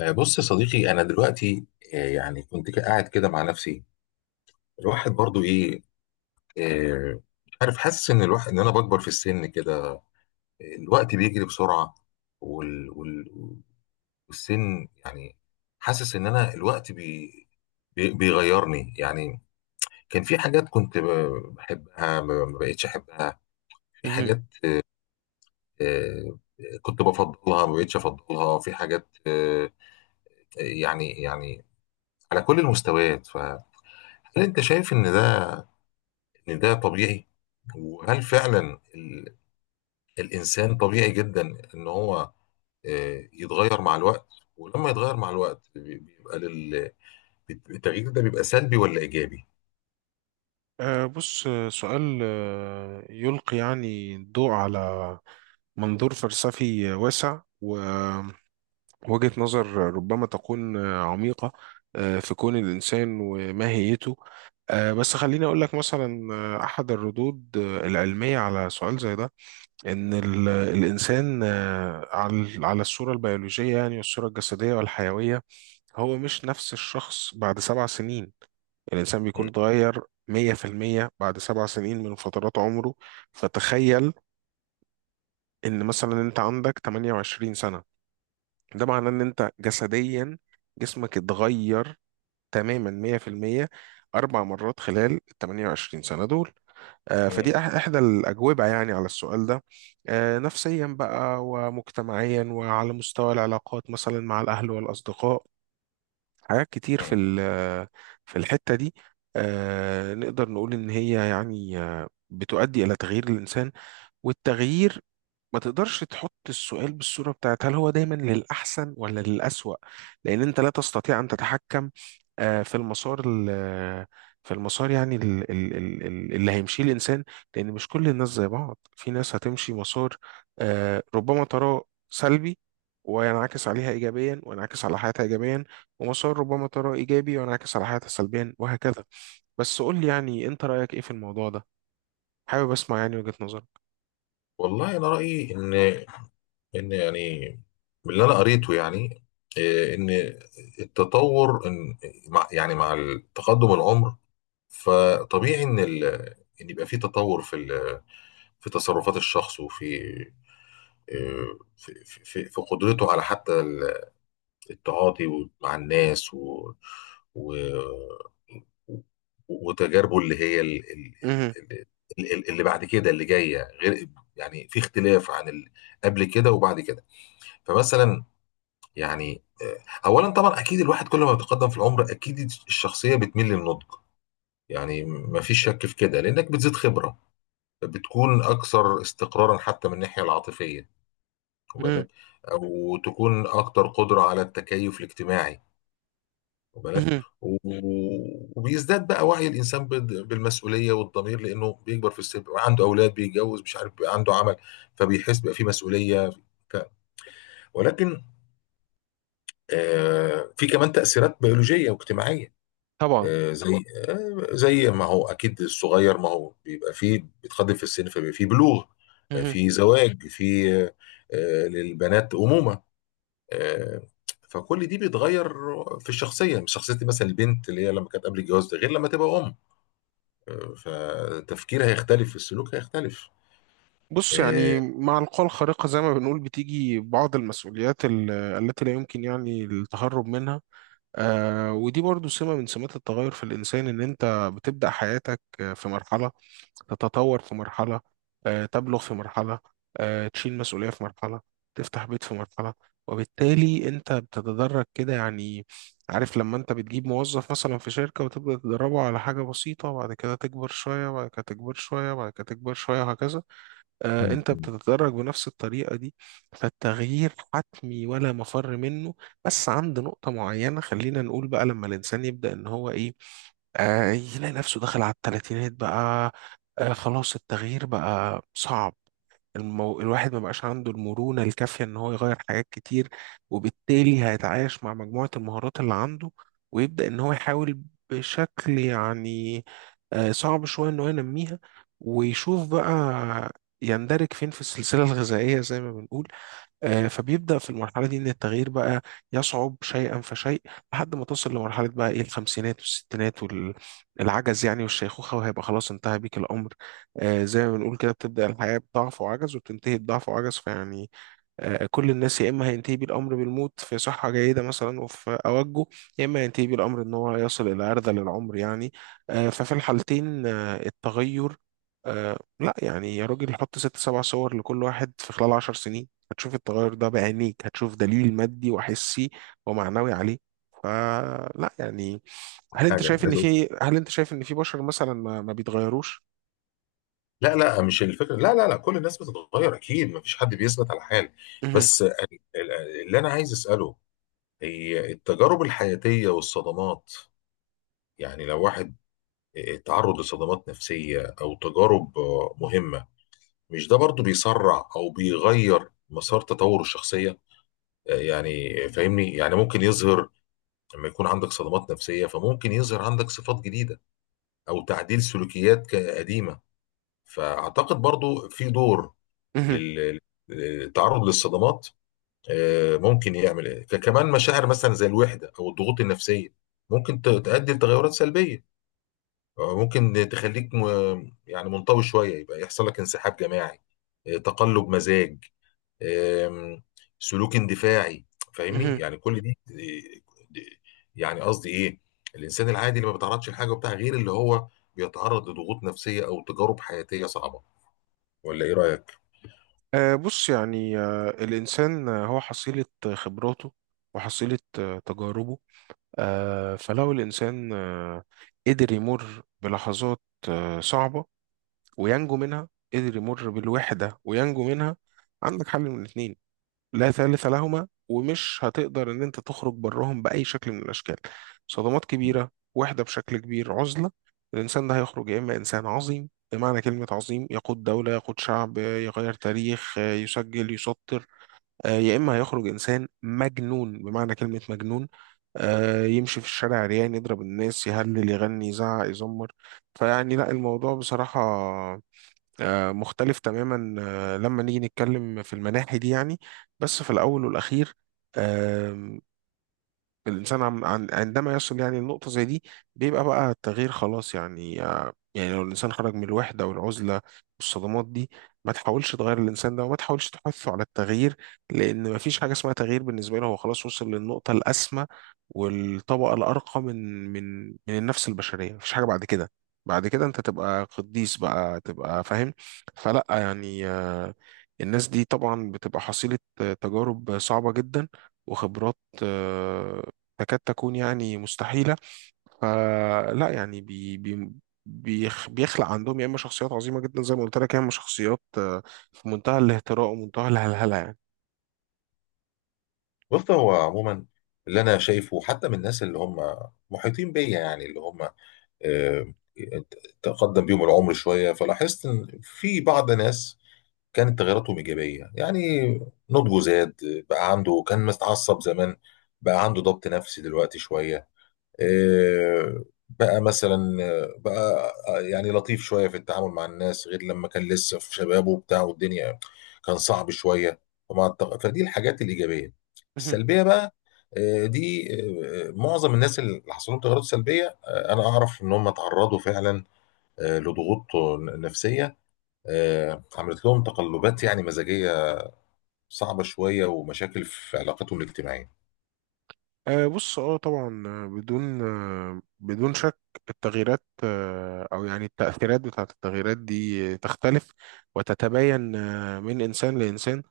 بص يا صديقي، انا دلوقتي يعني كنت قاعد كده مع نفسي. الواحد برضو ايه. آه، مش عارف، حاسس ان انا بكبر في السن كده. الوقت بيجري بسرعه وال... وال... والسن يعني. حاسس ان انا الوقت بيغيرني يعني. كان في حاجات كنت بحبها ما بقتش احبها. في مهم. حاجات آه، كنت بفضلها، ما بقتش افضلها، في حاجات. يعني على كل المستويات. فهل انت شايف ان ده طبيعي؟ وهل فعلا الانسان طبيعي جدا ان هو يتغير مع الوقت؟ ولما يتغير مع الوقت بيبقى التغيير ده بيبقى سلبي ولا ايجابي؟ بص، سؤال يلقي يعني الضوء على منظور فلسفي واسع ووجهة نظر ربما تكون عميقة في كون الإنسان وماهيته. بس خليني أقول لك مثلا أحد الردود العلمية على سؤال زي ده، إن الإنسان، على الصورة البيولوجية يعني والصورة الجسدية والحيوية، هو مش نفس الشخص بعد 7 سنين مم. بيكون اتغير 100% بعد 7 سنين فترات عمره. فتخيل إن مثلا أنت عندك 28 سنة، ده معناه إن أنت جسديا جسمك اتغير تماما 100% أربع مرات خلال ال 28 سنة دول. مم. إحدى الأجوبة يعني على السؤال ده. نفسيا بقى ومجتمعيا وعلى مستوى العلاقات مثلا مع الأهل والأصدقاء، حاجات كتير في مم. في الحتة دي نقدر نقول إن هي يعني بتؤدي إلى تغيير الإنسان. والتغيير، ما تقدرش تحط السؤال بالصورة بتاعت هل هو دايما للأحسن ولا للأسوأ، لأن أنت لا تستطيع أن تتحكم في في المسار يعني اللي هيمشيه الإنسان. لأن مش كل الناس زي بعض، في ناس هتمشي مسار ربما تراه سلبي وينعكس عليها إيجابيا وينعكس على حياتها إيجابيا، ومسار ربما تراه إيجابي وينعكس على حياتها سلبيا، وهكذا. بس قول لي يعني أنت رأيك إيه في الموضوع ده، حابب أسمع يعني وجهة نظرك. والله انا رايي ان يعني من اللي انا قريته يعني، ان التطور، ان مع تقدم العمر، فطبيعي ان يبقى في تطور في تصرفات الشخص، وفي في قدرته على حتى التعاطي مع الناس، و و وتجاربه اللي هي اللي بعد كده، اللي جايه غير. يعني في اختلاف قبل كده وبعد كده. فمثلا، يعني آه، اولا طبعا اكيد الواحد كل ما بيتقدم في العمر، اكيد الشخصيه بتميل للنضج. يعني ما فيش شك في كده، لانك بتزيد خبره، بتكون اكثر استقرارا حتى من الناحيه العاطفيه. مهم. وبالك وتكون اكتر قدره على التكيف الاجتماعي. وبالك مهم. وبيزداد بقى وعي الانسان بالمسؤوليه والضمير، لانه بيكبر في السن، بيبقى عنده اولاد، بيتجوز، مش عارف، بيبقى عنده عمل. فبيحس بقى في مسؤوليه. ف- ولكن في كمان تاثيرات بيولوجيه واجتماعيه. طبعا. طبعا آه، زي ما هو اكيد الصغير، ما هو بيبقى فيه بيتقدم في السن فبيبقى فيه بلوغ. مهم. في زواج، في آه، آه، للبنات امومه. آه، فكل دي بيتغير في الشخصيه. مش شخصيه مثلا البنت اللي هي لما كانت قبل الجواز، ده غير لما تبقى ام. فتفكيرها هيختلف، السلوك هيختلف. بص، آه، يعني مع القوى الخارقة زي ما بنقول بتيجي بعض المسؤوليات التي لا يمكن يعني التهرب منها. آه، ودي برضو سمة من سمات التغير في الإنسان، إن أنت بتبدأ حياتك في مرحلة، تتطور في مرحلة، تبلغ في مرحلة، تشيل مسؤولية في مرحلة، تفتح بيت في مرحلة، وبالتالي أنت بتتدرج كده يعني. عارف لما أنت بتجيب موظف مثلا في شركة وتبدأ تدربه على حاجة بسيطة وبعد كده تكبر شوية وبعد كده تكبر شوية وبعد كده تكبر شوية وهكذا، انت مم. بتتدرج بنفس الطريقة دي. فالتغيير حتمي ولا مفر منه. بس عند نقطة معينة خلينا نقول بقى لما الانسان يبدأ ان هو ايه، آه، يلاقي نفسه دخل على الثلاثينات بقى. آه، خلاص التغيير بقى صعب. الواحد ما بقاش عنده المرونة الكافية ان هو يغير حاجات كتير، وبالتالي هيتعايش مع مجموعة المهارات اللي عنده، ويبدأ ان هو يحاول بشكل يعني صعب شوية ان هو ينميها، ويشوف بقى يندرج فين في السلسلة الغذائية زي ما بنقول. فبيبدأ في المرحلة دي إن التغيير بقى يصعب شيئا فشيء، لحد ما تصل لمرحلة بقى إيه الخمسينات والستينات والعجز يعني والشيخوخة، وهيبقى خلاص انتهى بيك الأمر. زي ما بنقول كده، بتبدأ الحياة بضعف وعجز وبتنتهي بضعف وعجز. فيعني كل الناس، يا اما هينتهي بيه الامر بالموت في صحه جيده مثلا وفي اوجه، يا اما هينتهي بيه الامر ان هو يصل الى ارذل العمر يعني. ففي الحالتين التغير لا يعني، يا راجل حط ست سبع صور لكل واحد في خلال 10 سنين هتشوف التغير ده بعينيك، هتشوف دليل مادي وحسي ومعنوي عليه. فلا يعني، حاجه عايز اقول. هل انت شايف ان في بشر مثلا ما بيتغيروش؟ لا، لا، مش الفكره. لا، لا، لا، كل الناس بتتغير اكيد، ما فيش حد بيثبت على حال. مهم. بس ال- اللي انا عايز اساله هي التجارب الحياتيه والصدمات. يعني لو واحد اتعرض لصدمات نفسيه او تجارب مهمه، مش ده برضو بيسرع او بيغير مسار تطور الشخصيه؟ يعني فاهمني، يعني ممكن يظهر. لما يكون عندك صدمات نفسية، فممكن يظهر عندك صفات جديدة، أو تعديل سلوكيات قديمة. فأعتقد برضو في دور لل- للتعرض للصدمات. ممكن يعمل إيه. كمان مشاعر مثلا زي الوحدة أو الضغوط النفسية، ممكن تؤدي لتغيرات سلبية. ممكن تخليك يعني منطوي شوية، يبقى يحصل لك انسحاب جماعي، تقلب مزاج، آم، سلوك اندفاعي. فاهمني؟ مهم. يعني كل دي دي- يعني قصدي ايه، الانسان العادي اللي ما بيتعرضش لحاجه وبتاع، غير اللي هو بيتعرض لضغوط نفسيه او تجارب حياتيه صعبه. ولا ايه رايك؟ بص يعني، الإنسان هو حصيلة خبراته وحصيلة تجاربه. فلو الإنسان قدر يمر بلحظات صعبة وينجو منها، قدر يمر بالوحدة وينجو منها، عندك حل من الاتنين لا ثالث لهما، ومش هتقدر ان انت تخرج براهم باي شكل من الاشكال. صدمات مم. كبيره، وحده بشكل كبير، عزله. الانسان ده هيخرج يا اما انسان عظيم بمعنى كلمه عظيم، يقود دوله، يقود شعب، يغير تاريخ، يسجل، يسطر، يا اما هيخرج انسان مجنون بمعنى كلمه مجنون، يمشي في الشارع عريان، يضرب الناس، يهلل، يغني، يزعق، يزمر. فيعني لا، الموضوع بصراحه مختلف تماما لما نيجي نتكلم في المناحي دي يعني. بس في الأول والأخير، الإنسان عندما يصل يعني لنقطة زي دي، بيبقى بقى التغيير خلاص يعني. يعني لو الإنسان خرج من الوحدة والعزلة والصدمات دي، ما تحاولش تغير الإنسان ده وما تحاولش تحثه على التغيير، لأن ما فيش حاجة اسمها تغيير بالنسبة له. هو خلاص وصل للنقطة الأسمى والطبقة الأرقى من النفس البشرية. مفيش حاجة بعد كده. بعد كده أنت تبقى قديس بقى، تبقى فاهم. فلأ يعني، الناس دي طبعا بتبقى حصيلة تجارب صعبة جدا وخبرات آه، تكاد تكون يعني مستحيلة. فلا يعني، بيخلق عندهم يا إما شخصيات عظيمة جدا زي ما قلت لك، يا إما شخصيات في منتهى الاهتراء ومنتهى الهلهلة. بص، هو عموما اللي انا شايفه حتى من الناس اللي هم محيطين بيا، يعني اللي هم آه، تقدم بيهم العمر شويه، فلاحظت ان في بعض ناس كانت تغيراتهم ايجابيه. يعني نضجه زاد، بقى عنده، كان متعصب زمان، بقى عنده ضبط نفسي دلوقتي شويه. إيه، بقى مثلا بقى يعني لطيف شويه في التعامل مع الناس، غير لما كان لسه في شبابه وبتاع والدنيا كان صعب شويه. فدي الحاجات الايجابيه. يعني السلبيه بقى، إيه، دي، إيه، معظم الناس اللي حصل لهم تغيرات سلبيه، انا اعرف ان هم تعرضوا فعلا لضغوط نفسيه عملت لهم تقلبات يعني مزاجية صعبة شوية، ومشاكل في علاقتهم الاجتماعية. بص، اه طبعا بدون بدون شك التغييرات او يعني التأثيرات بتاعت التغييرات دي تختلف وتتباين من انسان لانسان.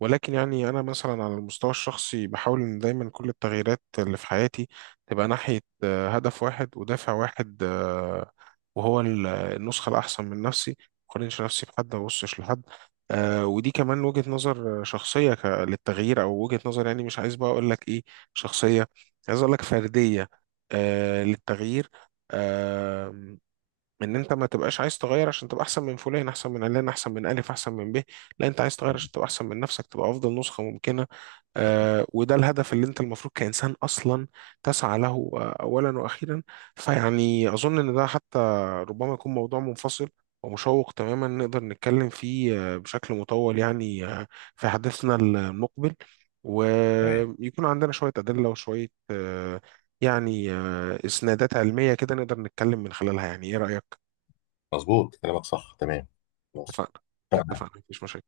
ولكن يعني انا مثلا على المستوى الشخصي بحاول ان دايما كل التغييرات اللي في حياتي تبقى ناحية هدف واحد ودافع واحد وهو النسخة الاحسن من نفسي. ما اقارنش نفسي بحد، ما ابصش لحد. ودي كمان وجهة نظر شخصية للتغيير، او وجهة نظر يعني مش عايز بقى اقول لك ايه شخصية، عايز اقول لك فرديه، آه، للتغيير. آه، ان انت ما تبقاش عايز تغير عشان تبقى احسن من فلان، احسن من علان، احسن من الف، احسن من ب، لا انت عايز تغير عشان تبقى احسن من نفسك، تبقى افضل نسخه ممكنه. وده الهدف اللي انت المفروض كإنسان أصلا تسعى له أولا وأخيرا. فيعني أظن إن ده حتى ربما يكون موضوع منفصل ومشوق تماما، نقدر نتكلم فيه بشكل مطول يعني، في حديثنا المقبل، تمام، ويكون عندنا شوية أدلة وشوية يعني إسنادات علمية كده نقدر نتكلم من خلالها. يعني إيه رأيك؟ مظبوط كلامك، صح، تمام. خلاص. اتفقنا. اتفقنا، مفيش مشاكل.